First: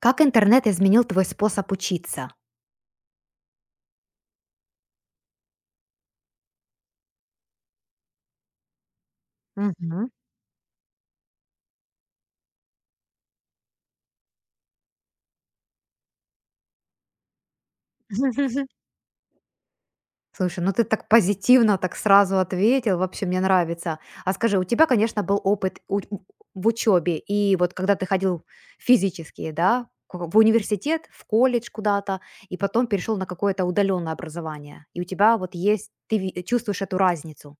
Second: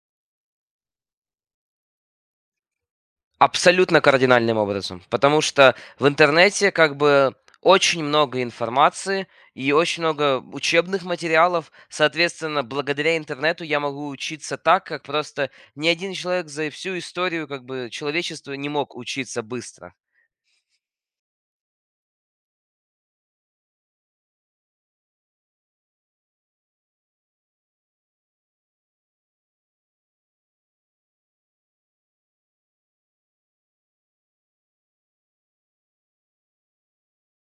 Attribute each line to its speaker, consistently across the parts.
Speaker 1: Как интернет изменил твой способ учиться?
Speaker 2: Абсолютно кардинальным образом, потому что в интернете как бы очень много информации и очень
Speaker 1: Мгм.
Speaker 2: много учебных материалов. Соответственно, благодаря интернету я могу учиться так, как просто ни один человек за всю историю как бы человечества не мог учиться быстро.
Speaker 1: Слушай, ну ты так позитивно, так сразу ответил, вообще мне нравится. А скажи, у тебя, конечно, был опыт в учебе, и вот когда ты ходил физически, да, в университет, в колледж куда-то, и потом перешел на какое-то удаленное образование, и у тебя вот есть, чувствуешь эту разницу.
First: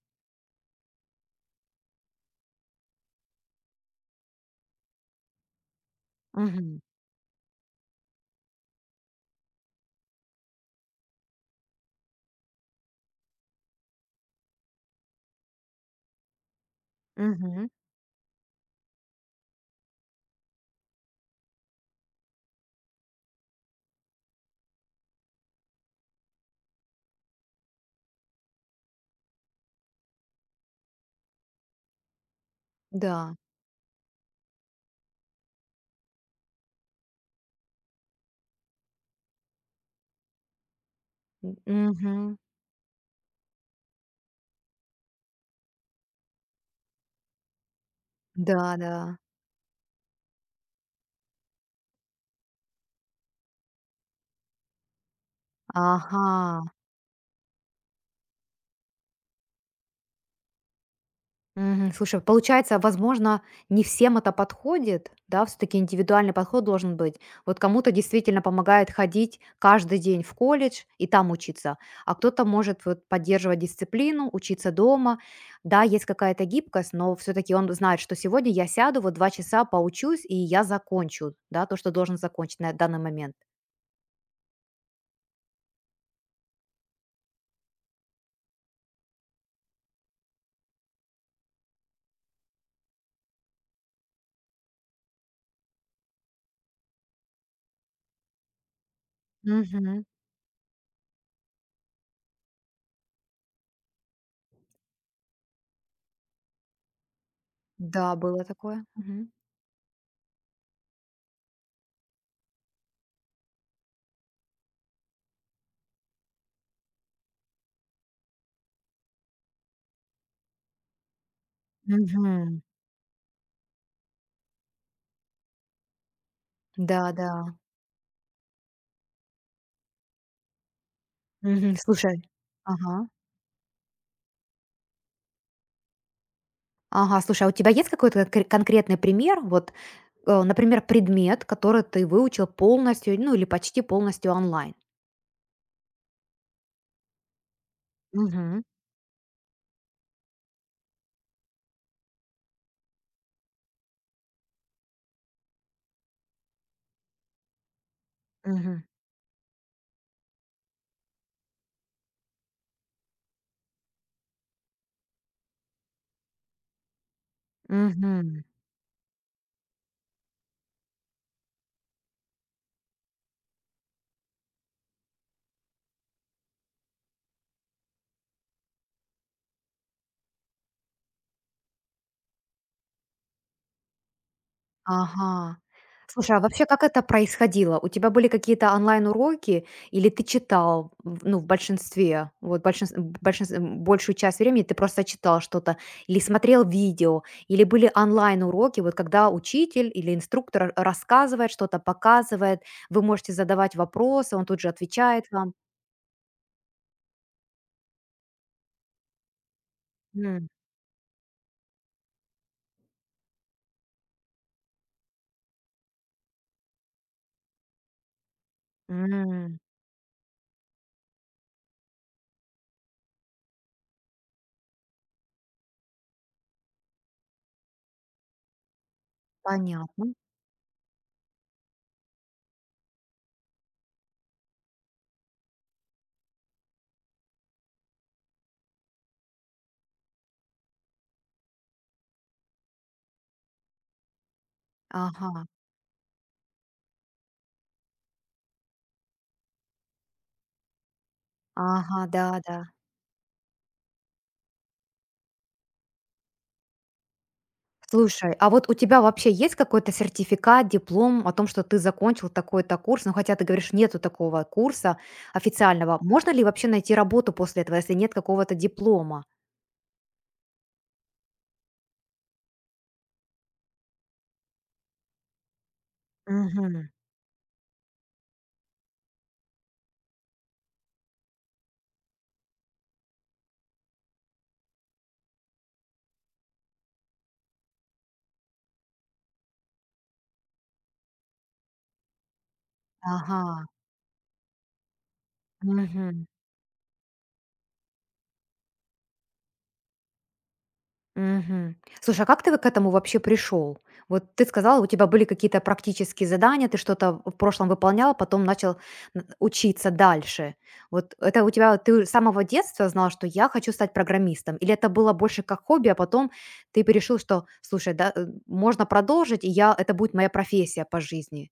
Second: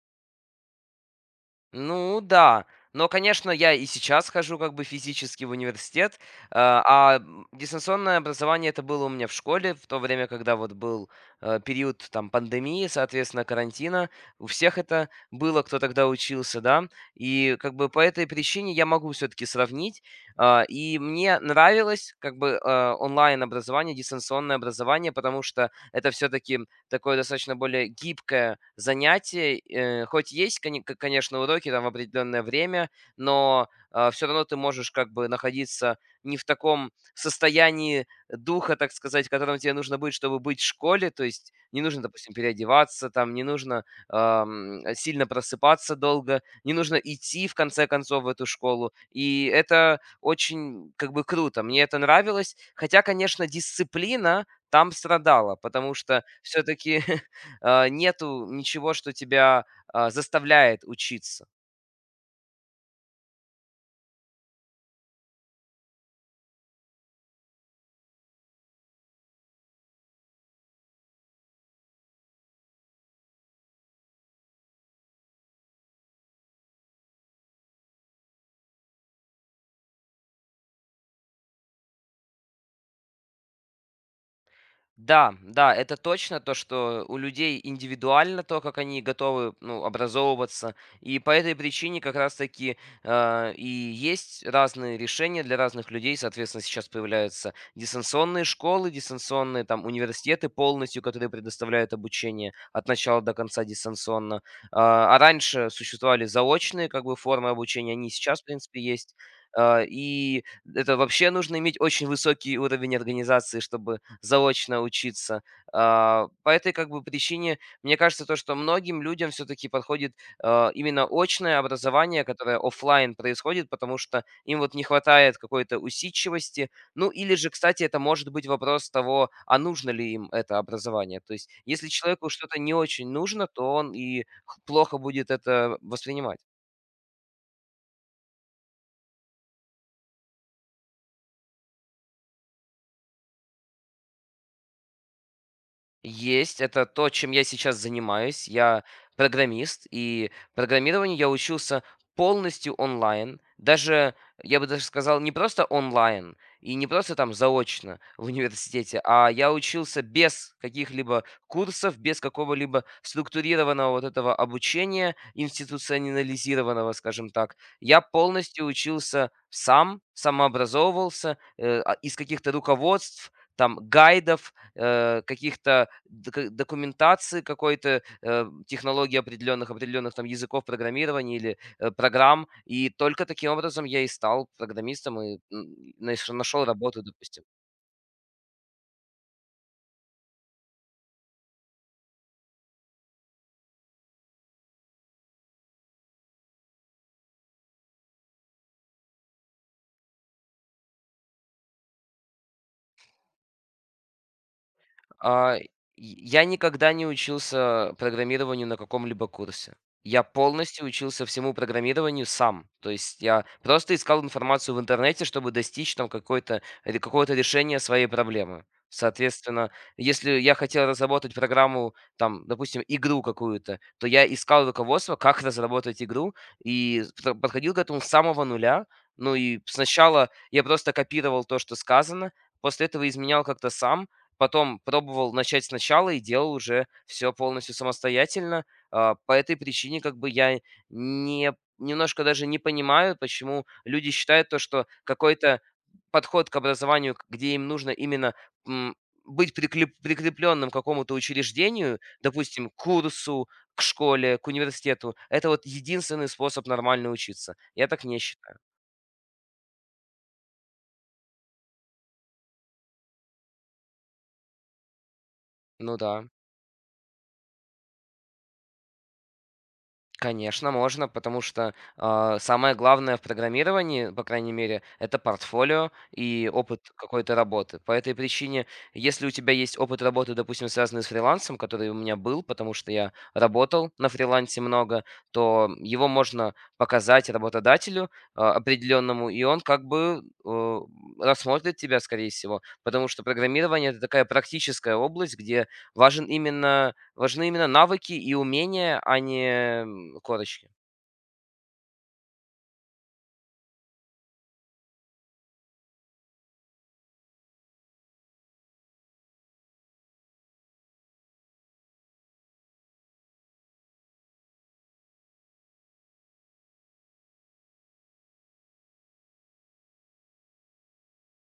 Speaker 2: Ну да, но, конечно, я и сейчас хожу как бы физически в университет.
Speaker 1: Мгм.
Speaker 2: Дистанционное образование это было у меня в школе в то время, когда вот был период там пандемии, соответственно, карантина. У всех это было, кто тогда учился, да. И
Speaker 1: Мгм.
Speaker 2: как бы по этой причине я могу все-таки сравнить. И мне нравилось как бы онлайн образование, дистанционное образование, потому что это все-таки такое достаточно более гибкое занятие. Хоть есть, конечно, уроки там в определенное время,
Speaker 1: Да.
Speaker 2: но все равно ты можешь как бы находиться не в таком состоянии духа, так сказать, в котором тебе нужно быть, чтобы быть в школе. То есть не нужно, допустим,
Speaker 1: Мгм.
Speaker 2: переодеваться, там не нужно сильно просыпаться долго, не нужно идти в конце концов в эту
Speaker 1: Да,
Speaker 2: школу.
Speaker 1: да.
Speaker 2: И это очень как бы круто. Мне это нравилось. Хотя, конечно, дисциплина, там страдала, потому что
Speaker 1: Ага.
Speaker 2: все-таки нету ничего, что тебя заставляет учиться.
Speaker 1: Мгм. Слушай, получается, возможно, не всем это подходит, да, все-таки индивидуальный подход должен быть. Вот кому-то действительно помогает ходить каждый день в колледж и там учиться, а кто-то может вот поддерживать дисциплину, учиться дома. Да, есть какая-то гибкость, но все-таки он знает, что сегодня я сяду, вот два часа поучусь, и я закончу, да, то, что должен закончить на данный момент.
Speaker 2: Да, да, это точно то, что у людей индивидуально то, как они готовы, ну, образовываться. И по этой причине как раз-таки и есть разные решения для разных людей. Соответственно, сейчас появляются дистанционные школы, дистанционные там
Speaker 1: Мгм.
Speaker 2: университеты полностью, которые предоставляют обучение от начала до конца дистанционно. А раньше существовали заочные как бы формы обучения, они и
Speaker 1: Да,
Speaker 2: сейчас,
Speaker 1: было
Speaker 2: в принципе,
Speaker 1: такое.
Speaker 2: есть.
Speaker 1: Мгм.
Speaker 2: И это вообще нужно иметь очень высокий уровень организации, чтобы заочно учиться. По этой как бы причине, мне кажется, то, что многим людям все-таки подходит именно очное образование, которое
Speaker 1: Мгм.
Speaker 2: оффлайн происходит, потому что им вот не хватает какой-то усидчивости.
Speaker 1: Да,
Speaker 2: Ну
Speaker 1: да.
Speaker 2: или же, кстати, это может быть вопрос того, а нужно ли им это образование. То есть,
Speaker 1: Мгм.
Speaker 2: если
Speaker 1: Слушай.
Speaker 2: человеку что-то не
Speaker 1: Ага.
Speaker 2: очень нужно, то он и плохо будет это воспринимать.
Speaker 1: Ага, слушай, а у тебя есть какой-то конкретный пример? Вот, например, предмет, который ты выучил полностью, ну или почти полностью онлайн?
Speaker 2: Есть, это то, чем я сейчас занимаюсь.
Speaker 1: Мгм.
Speaker 2: Я программист, и программированию я учился полностью онлайн. Даже, я бы даже сказал, не просто онлайн, и не просто там заочно в
Speaker 1: Мгм.
Speaker 2: университете, а я учился без каких-либо курсов, без какого-либо структурированного вот этого обучения, институционализированного, скажем так. Я
Speaker 1: Мгм.
Speaker 2: полностью учился сам, самообразовывался из каких-то руководств, там, гайдов, каких-то дока документации какой-то, технологий определенных, определенных там языков программирования или, программ. И только таким образом я и стал программистом и,
Speaker 1: Ага.
Speaker 2: наш
Speaker 1: Слушай, а
Speaker 2: нашел
Speaker 1: вообще как это
Speaker 2: работу, допустим.
Speaker 1: происходило? У тебя были какие-то онлайн-уроки или ты читал, в- ну, в большинстве, вот большую часть времени ты просто читал что-то, или смотрел видео, или были онлайн-уроки, вот когда учитель или инструктор рассказывает что-то, показывает, вы можете задавать вопросы, он тут же отвечает вам.
Speaker 2: И я никогда не учился программированию на каком-либо курсе. Я
Speaker 1: М,
Speaker 2: полностью учился всему программированию сам. То есть я просто искал информацию в интернете, чтобы достичь там какой-то ре какого-то решения своей проблемы.
Speaker 1: м,
Speaker 2: Соответственно, если я хотел разработать программу, там, допустим, игру какую-то, то я искал руководство, как разработать игру, и пр подходил к этому с самого нуля. Ну и
Speaker 1: Понятно.
Speaker 2: сначала я просто копировал то, что сказано, после этого изменял как-то сам. Потом пробовал начать сначала и делал уже все полностью самостоятельно. По этой причине как бы я не немножко даже не понимаю, почему люди считают то, что
Speaker 1: Ага,
Speaker 2: какой-то подход к образованию, к где им нужно именно, м, быть приклеп прикреплённым к какому-то
Speaker 1: ага,
Speaker 2: учреждению,
Speaker 1: да, да.
Speaker 2: допустим, к курсу, к школе, к университету. Это вот единственный способ нормально учиться. Я так не
Speaker 1: Слушай, а
Speaker 2: считаю.
Speaker 1: вот у тебя вообще есть какой-то сертификат, диплом о том, что ты закончил такой-то курс? Но хотя ты говоришь, нету такого курса официального.
Speaker 2: Ну да.
Speaker 1: Можно ли вообще найти работу после этого, если нет какого-то диплома?
Speaker 2: Конечно, можно, потому что, самое главное в программировании, по крайней мере, это портфолио и
Speaker 1: Мгм.
Speaker 2: опыт какой-то работы. По этой причине, если у тебя есть опыт работы, допустим, связанный с фрилансом, который у меня был, потому что я работал на фрилансе много, то его можно показать работодателю определенному, и он как бы э, рассмотрит тебя, скорее всего, потому что
Speaker 1: Ага.
Speaker 2: программирование это такая практическая область, где
Speaker 1: Мгм.
Speaker 2: важен именно Важны именно навыки и умения, а не, корочки.
Speaker 1: Мгм. Слушай, а как ты вот к этому вообще пришел? Вот ты сказала, у тебя были какие-то практические задания, ты что-то в прошлом выполняла, потом начал учиться дальше. Вот это у тебя, ты с самого детства знал, что я хочу стать программистом? Или это было больше как хобби, а потом ты решил, что, слушай, да, можно продолжить, и я, это будет моя профессия по жизни?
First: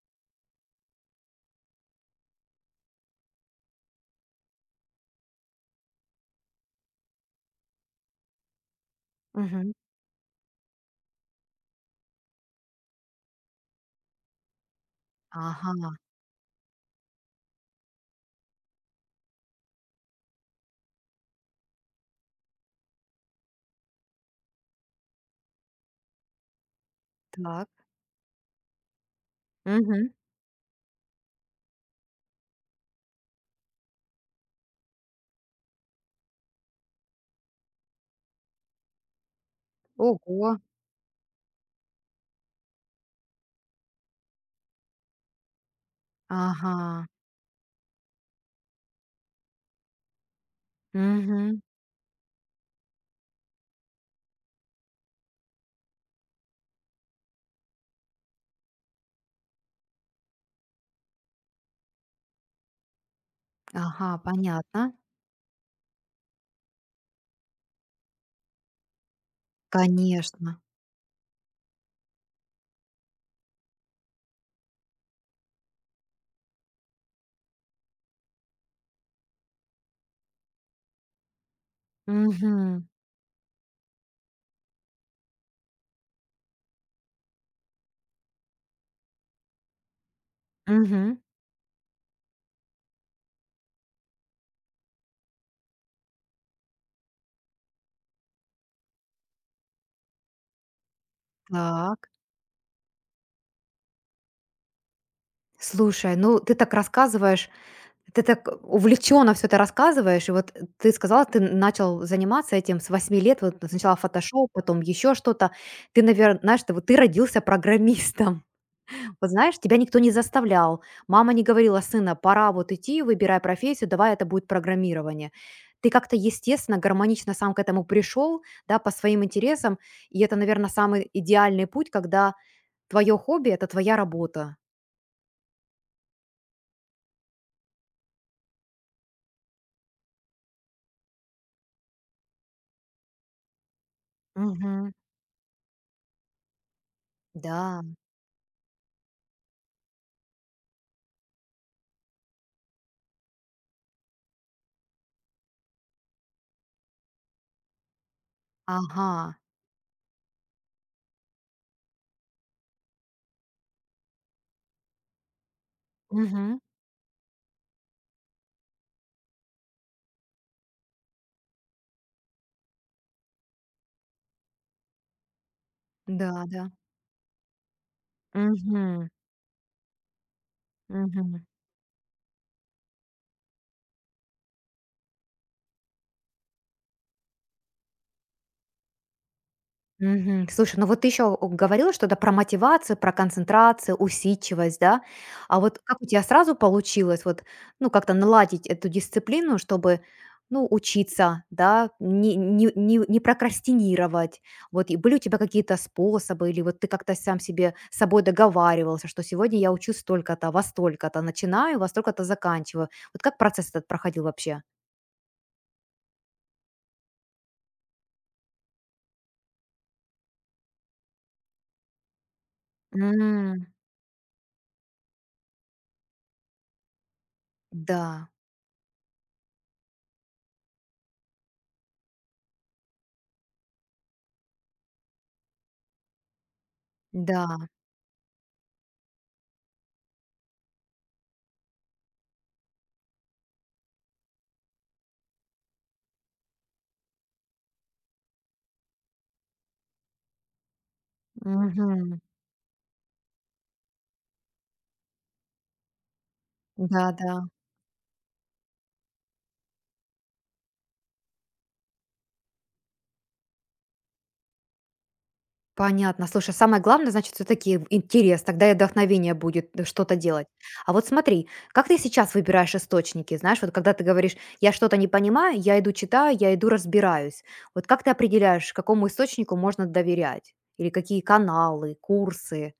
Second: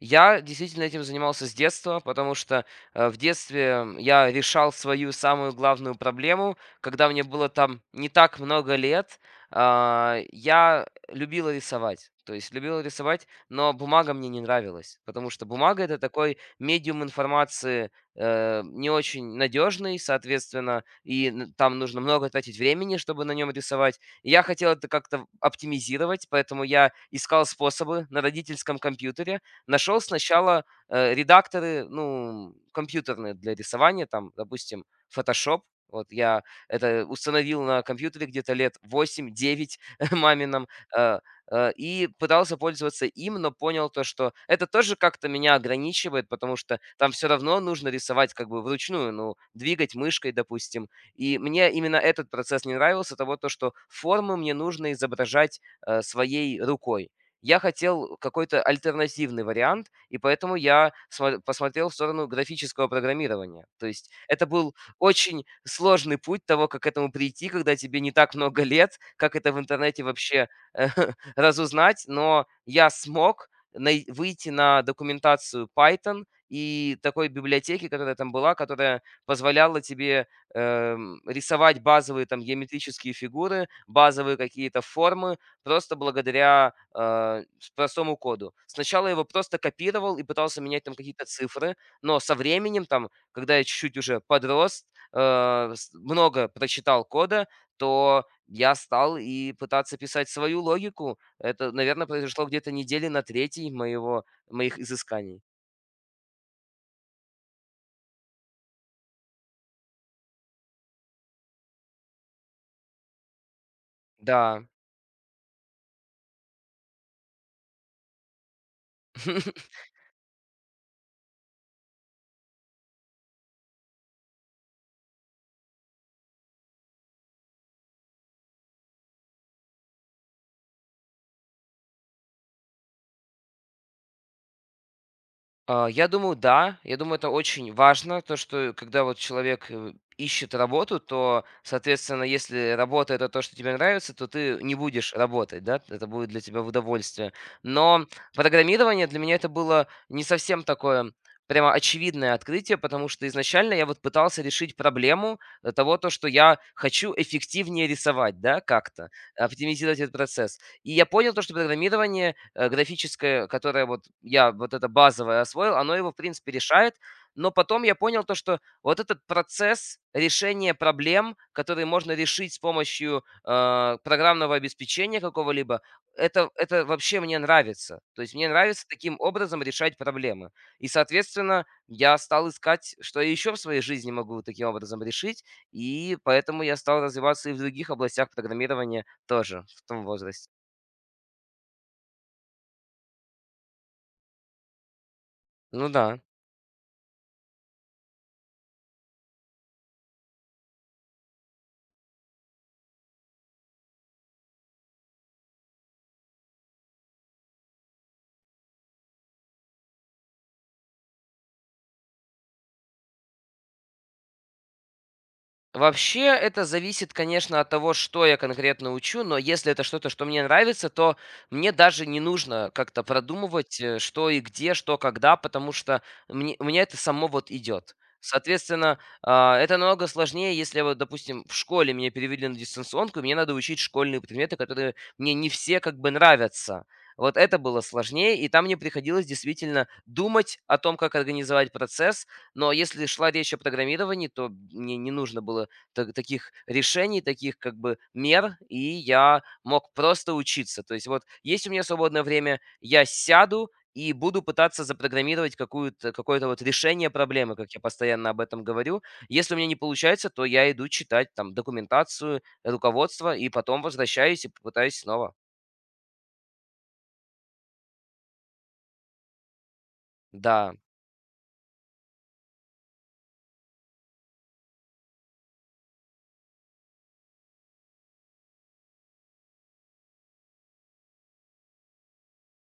Speaker 2: Я действительно этим занимался с детства, потому что в детстве я решал свою самую главную проблему, когда мне было там не так много лет.
Speaker 1: Мгм.
Speaker 2: Я любил рисовать. То есть любил рисовать, но бумага мне не нравилась, потому что бумага
Speaker 1: Ага,
Speaker 2: это такой медиум информации, не очень надежный, соответственно, и там нужно много тратить времени, чтобы на нем рисовать. И я хотел это как-то оптимизировать, поэтому я искал
Speaker 1: так.
Speaker 2: способы на родительском компьютере. Нашел
Speaker 1: Мгм.
Speaker 2: сначала, редакторы, ну, компьютерные для рисования, там, допустим, Photoshop. Вот я это установил на компьютере где-то лет восемь-девять
Speaker 1: Ого.
Speaker 2: мамином, э, и пытался пользоваться им, но понял то, что это тоже как-то меня ограничивает, потому что
Speaker 1: Ага.
Speaker 2: там все равно нужно рисовать как бы вручную, ну, двигать мышкой, допустим. И
Speaker 1: Мгм.
Speaker 2: мне именно этот процесс не нравился, того, то, что формы мне нужно изображать своей рукой. Я хотел какой-то альтернативный вариант, и поэтому я посмотрел в сторону графического программирования. То
Speaker 1: Ага,
Speaker 2: есть это был
Speaker 1: понятно.
Speaker 2: очень сложный путь того, как к этому прийти, когда тебе не так много лет, как это в интернете вообще
Speaker 1: Конечно.
Speaker 2: э, разузнать, но я смог выйти на документацию Python и такой библиотеки, которая там была, которая позволяла тебе, рисовать базовые там
Speaker 1: Мгм.
Speaker 2: геометрические фигуры, базовые какие-то формы, просто благодаря а, с простому коду. Сначала я его просто копировал и пытался менять там
Speaker 1: Мгм.
Speaker 2: какие-то цифры, но со временем, там, когда я чуть-чуть уже подрос, а, с много прочитал кода, то я стал и пытаться писать свою логику. Это, наверное,
Speaker 1: Так.
Speaker 2: произошло где-то недели на 3 моего моих изысканий.
Speaker 1: Слушай, ну ты так рассказываешь, ты так увлеченно все это рассказываешь. И вот ты сказала, ты начал заниматься этим с восьми лет. Вот сначала фотошоп,
Speaker 2: Да.
Speaker 1: потом еще что-то. Ты, навер знаешь, ты вот ты родился программистом. Вот знаешь, тебя никто не заставлял. Мама не говорила: "Сына, пора вот идти, выбирай профессию, давай это будет программирование". Ты как-то естественно, гармонично сам к этому пришел, да, по своим интересам. И это, наверно, самый идеальный путь, когда твое хобби- это твоя работа.
Speaker 2: Я думаю, да. Я думаю, это очень важно, то, что когда вот человек, ищет работу, то, соответственно, если работа- это то, что тебе нравится, то ты не
Speaker 1: Мгм.
Speaker 2: будешь работать, да, это будет для тебя в удовольствие.
Speaker 1: Да.
Speaker 2: Но программирование для меня это было не совсем такое прямо очевидное открытие, потому что изначально я вот пытался решить проблему, того, то, что я хочу эффективнее рисовать, да, как-то,
Speaker 1: Ага.
Speaker 2: оптимизировать этот процесс. И я понял то, что программирование, графическое, которое вот я вот это базовое освоил, оно его, в принципе,
Speaker 1: Мгм.
Speaker 2: решает. Но потом я понял то, что вот этот процесс решения проблем, которые можно решить с помощью, программного обеспечения какого-либо,
Speaker 1: Да,
Speaker 2: это,
Speaker 1: да.
Speaker 2: это вообще мне нравится. То есть мне нравится
Speaker 1: Мгм.
Speaker 2: таким образом решать проблемы. И,
Speaker 1: Мгм.
Speaker 2: соответственно, я стал искать, что я еще в своей жизни могу вот таким образом решить. И поэтому я стал развиваться и в других областях программирования тоже в том
Speaker 1: Мгм.
Speaker 2: возрасте.
Speaker 1: Слушай, ну вот ты еще говорила что-то про мотивацию, про концентрацию, усидчивость, да? А вот
Speaker 2: Ну
Speaker 1: как у
Speaker 2: да.
Speaker 1: тебя сразу получилось вот, ну, как-то наладить эту дисциплину, чтобы, ну, учиться, да, не прокрастинировать? Вот и были у тебя какие-то способы, или вот ты как-то сам себе с собой договаривался, что сегодня я учусь столько-то, во столько-то начинаю, во столько-то заканчиваю. Вот как процесс этот проходил вообще?
Speaker 2: Вообще, это зависит, конечно, от того, что я конкретно учу, но если это что-то, что мне нравится, то мне даже не нужно как-то
Speaker 1: М,
Speaker 2: продумывать, что и где, что когда, потому что у меня это само вот идет.
Speaker 1: Да,
Speaker 2: Соответственно, это намного сложнее, если вот, допустим, в школе меня перевели на дистанционку, и мне надо учить школьные предметы, которые мне не все как бы нравятся. Вот это
Speaker 1: да,
Speaker 2: было сложнее, и там мне приходилось действительно думать о том, как организовать процесс, но если шла речь о программировании, то мне не нужно было таких решений, таких как бы мер, и я мог просто учиться. То есть вот есть у меня
Speaker 1: мгм,
Speaker 2: свободное время, я сяду и буду пытаться запрограммировать какое-то вот
Speaker 1: да,
Speaker 2: решение
Speaker 1: да.
Speaker 2: проблемы, как я постоянно об этом говорю. Если у меня не получается, то я иду читать там документацию, руководство, и потом возвращаюсь и пытаюсь снова.
Speaker 1: Понятно. Слушай, самое главное, значит, все таки интерес, тогда и вдохновение будет что-то делать.
Speaker 2: Да.
Speaker 1: А вот смотри, как ты сейчас выбираешь источники? Знаешь, вот когда ты говоришь: "Я что-то не понимаю, я иду читаю, я иду разбираюсь". Вот как ты определяешь, какому источнику можно доверять? Или какие каналы, курсы?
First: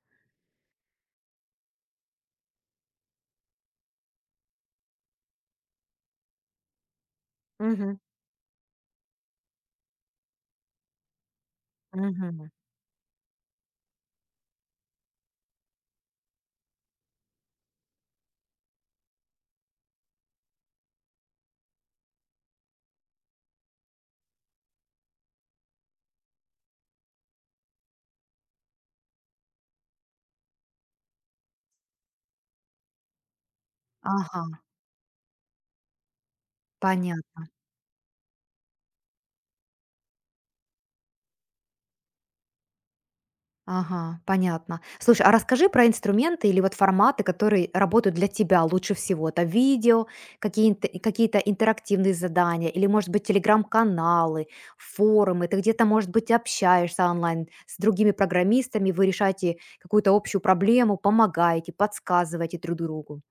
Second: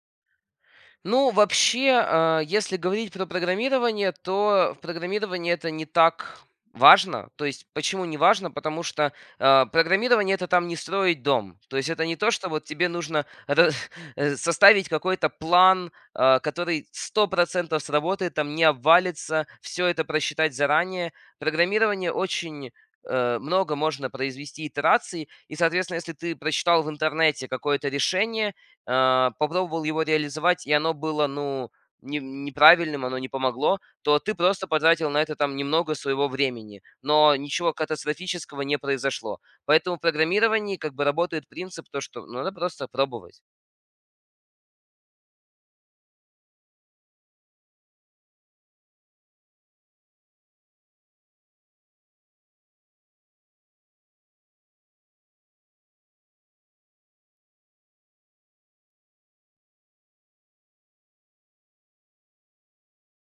Speaker 2: Ну, вообще, если говорить про программирование, то в программировании это не так важно. То есть,
Speaker 1: Мгм,
Speaker 2: почему не важно? Потому что, программирование это там не строить дом. То есть, это не то, что
Speaker 1: мгм.
Speaker 2: вот тебе нужно составить какой-то план, который 100% сработает, там не обвалится, все это просчитать заранее. Программирование очень, много можно произвести итераций, и, соответственно, если ты прочитал в интернете какое-то решение, попробовал его реализовать, и оно было, ну, неправильным, оно не помогло, то ты
Speaker 1: Ага,
Speaker 2: просто потратил на это там немного своего времени, но
Speaker 1: понятно.
Speaker 2: ничего катастрофического не произошло. Поэтому в программировании как бы работает принцип то, что, ну, надо просто пробовать.
Speaker 1: Ага, понятно. Слушай, а расскажи про инструменты или вот форматы, которые работают для тебя лучше всего. Это видео, какие-то интерактивные задания, или, может быть, телеграм-каналы, форумы. Ты где-то, может быть, общаешься онлайн с другими программистами, вы решаете какую-то общую проблему, помогаете, подсказываете друг другу.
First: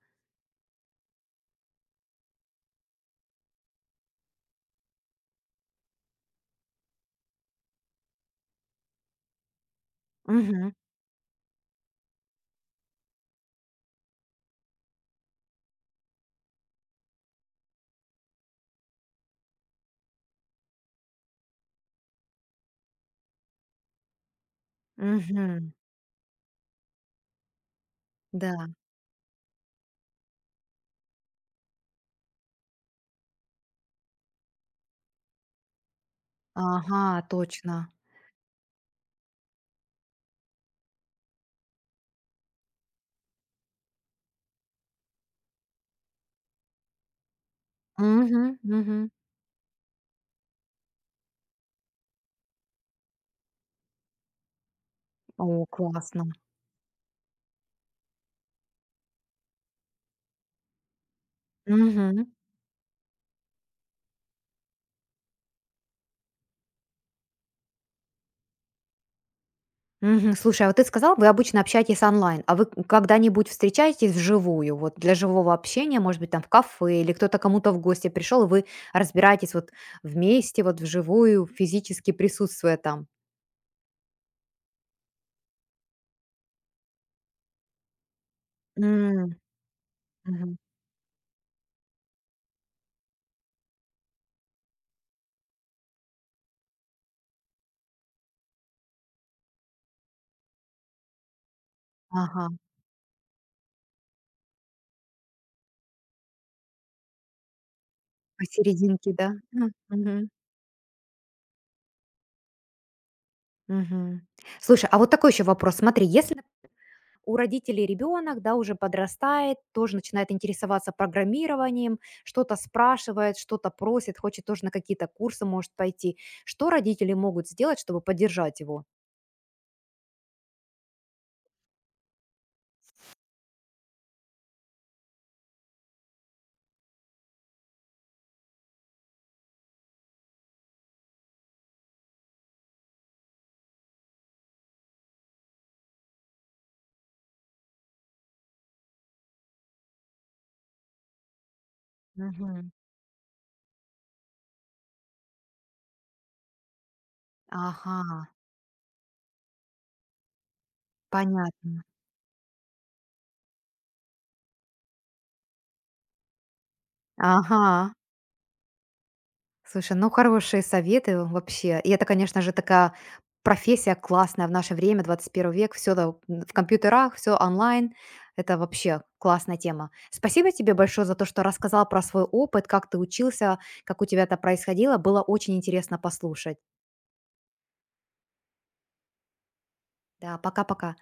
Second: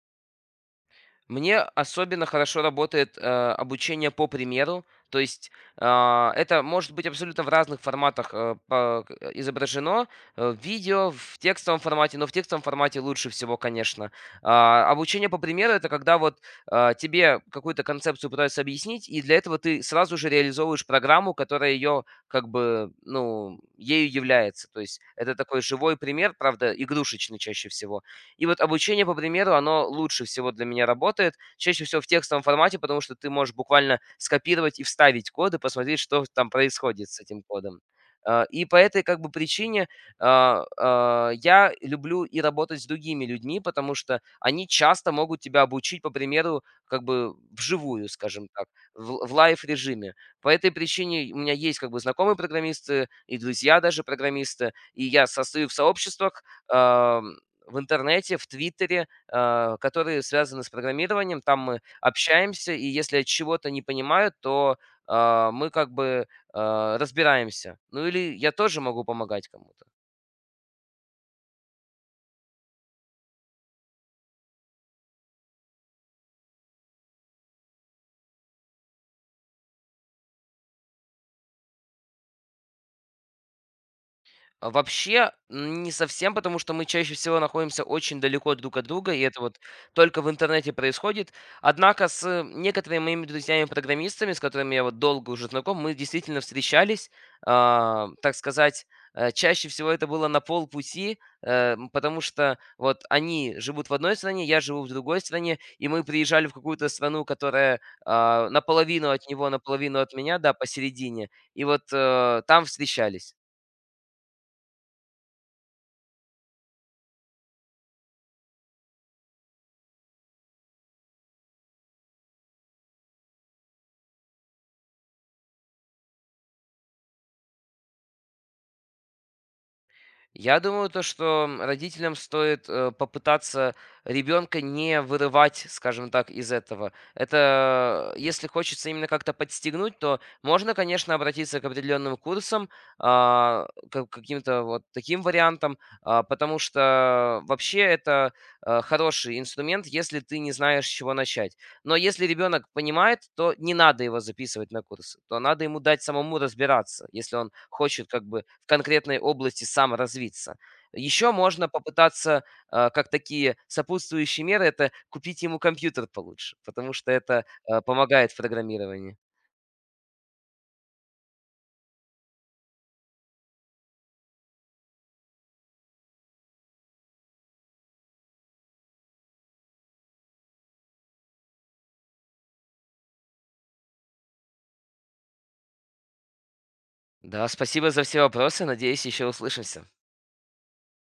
Speaker 2: Мне особенно хорошо работает, обучение по примеру. То есть, это может быть абсолютно в разных форматах, изображено, в
Speaker 1: Угу,
Speaker 2: видео, в текстовом формате, но в текстовом формате лучше всего, конечно. Обучение по примеру- это когда вот, тебе какую-то концепцию пытаются объяснить, и для этого ты сразу же реализовываешь программу, которая ее как бы, ну, ею является. То есть это такой
Speaker 1: угу,
Speaker 2: живой пример, правда, игрушечный чаще всего, и вот
Speaker 1: да.
Speaker 2: обучение по примеру, оно лучше всего для меня работает, чаще всего в текстовом формате, потому что ты можешь буквально скопировать и вставить коды, посмотреть, что там происходит с
Speaker 1: Ага,
Speaker 2: этим
Speaker 1: точно.
Speaker 2: кодом. И по этой как бы причине, я люблю и работать с другими людьми, потому что они часто могут тебя обучить, по примеру, как бы вживую,
Speaker 1: Угу,
Speaker 2: скажем так,
Speaker 1: угу.
Speaker 2: в лайв-режиме. По этой причине у меня есть как бы знакомые программисты и друзья даже программисты, и я
Speaker 1: О,
Speaker 2: состою в
Speaker 1: классно.
Speaker 2: сообществах, а, в интернете, в Твиттере, которые связаны с программированием. Там мы
Speaker 1: Угу.
Speaker 2: общаемся, и если я чего-то не понимаю, то, мы как бы, разбираемся. Ну или я тоже могу помогать кому-то.
Speaker 1: Мгм. Слушай, а вот ты сказал, вы обычно общаетесь онлайн, а вы когда-нибудь встречаетесь вживую? Вот для живого общения, может быть, там в кафе или кто-то кому-то в гости пришел, и вы разбираетесь вот вместе, вот вживую, физически присутствуя там.
Speaker 2: Вообще, не совсем, потому что мы чаще всего находимся очень далеко друг от друга, и
Speaker 1: М,
Speaker 2: это вот только в
Speaker 1: мгм.
Speaker 2: интернете происходит. Однако с некоторыми моими друзьями-программистами, с которыми я вот долго уже знаком, мы действительно встречались, так сказать, чаще всего это было на полпути, потому
Speaker 1: Ага,
Speaker 2: что вот они живут в одной стране, я живу в другой стране, и мы приезжали в какую-то страну, которая, наполовину
Speaker 1: посерединке, да?
Speaker 2: от него, наполовину от
Speaker 1: Мгм,
Speaker 2: меня, да, посередине, и вот там встречались.
Speaker 1: мгм. Слушай, а вот такой еще вопрос. Смотри, если у родителей ребенок, да, уже подрастает, тоже начинает интересоваться программированием, что-то спрашивает, что-то просит, хочет тоже на какие-то курсы может пойти. Что родители могут сделать, чтобы поддержать его?
Speaker 2: Я думаю, то, что родителям стоит, попытаться ребенка не вырывать, скажем так, из этого. Это, если хочется именно как-то подстегнуть, то можно, конечно, обратиться к определенным курсам, к каким-то вот таким вариантам, потому что вообще это, хороший инструмент, если ты не знаешь, с чего начать. Но если ребенок
Speaker 1: Мгм.
Speaker 2: понимает, то не надо его записывать на курсы, то надо ему дать самому разбираться, если он хочет
Speaker 1: Ага,
Speaker 2: как бы в конкретной области сам развиться. Еще можно
Speaker 1: понятно.
Speaker 2: попытаться, как такие сопутствующие меры, это купить ему компьютер получше, потому что это,
Speaker 1: Ага,
Speaker 2: помогает в программировании.
Speaker 1: слушай, ну хорошие советы вообще. И это, конечно же, такая профессия классная в наше время, 21-й век. Все в компьютерах, все онлайн. Это вообще классная тема. Спасибо тебе большое за то, что рассказал про свой опыт, как ты учился, как у тебя это происходило. Было очень интересно послушать.
Speaker 2: Да, спасибо за все вопросы, надеюсь, еще услышимся.
Speaker 1: Да, пока-пока.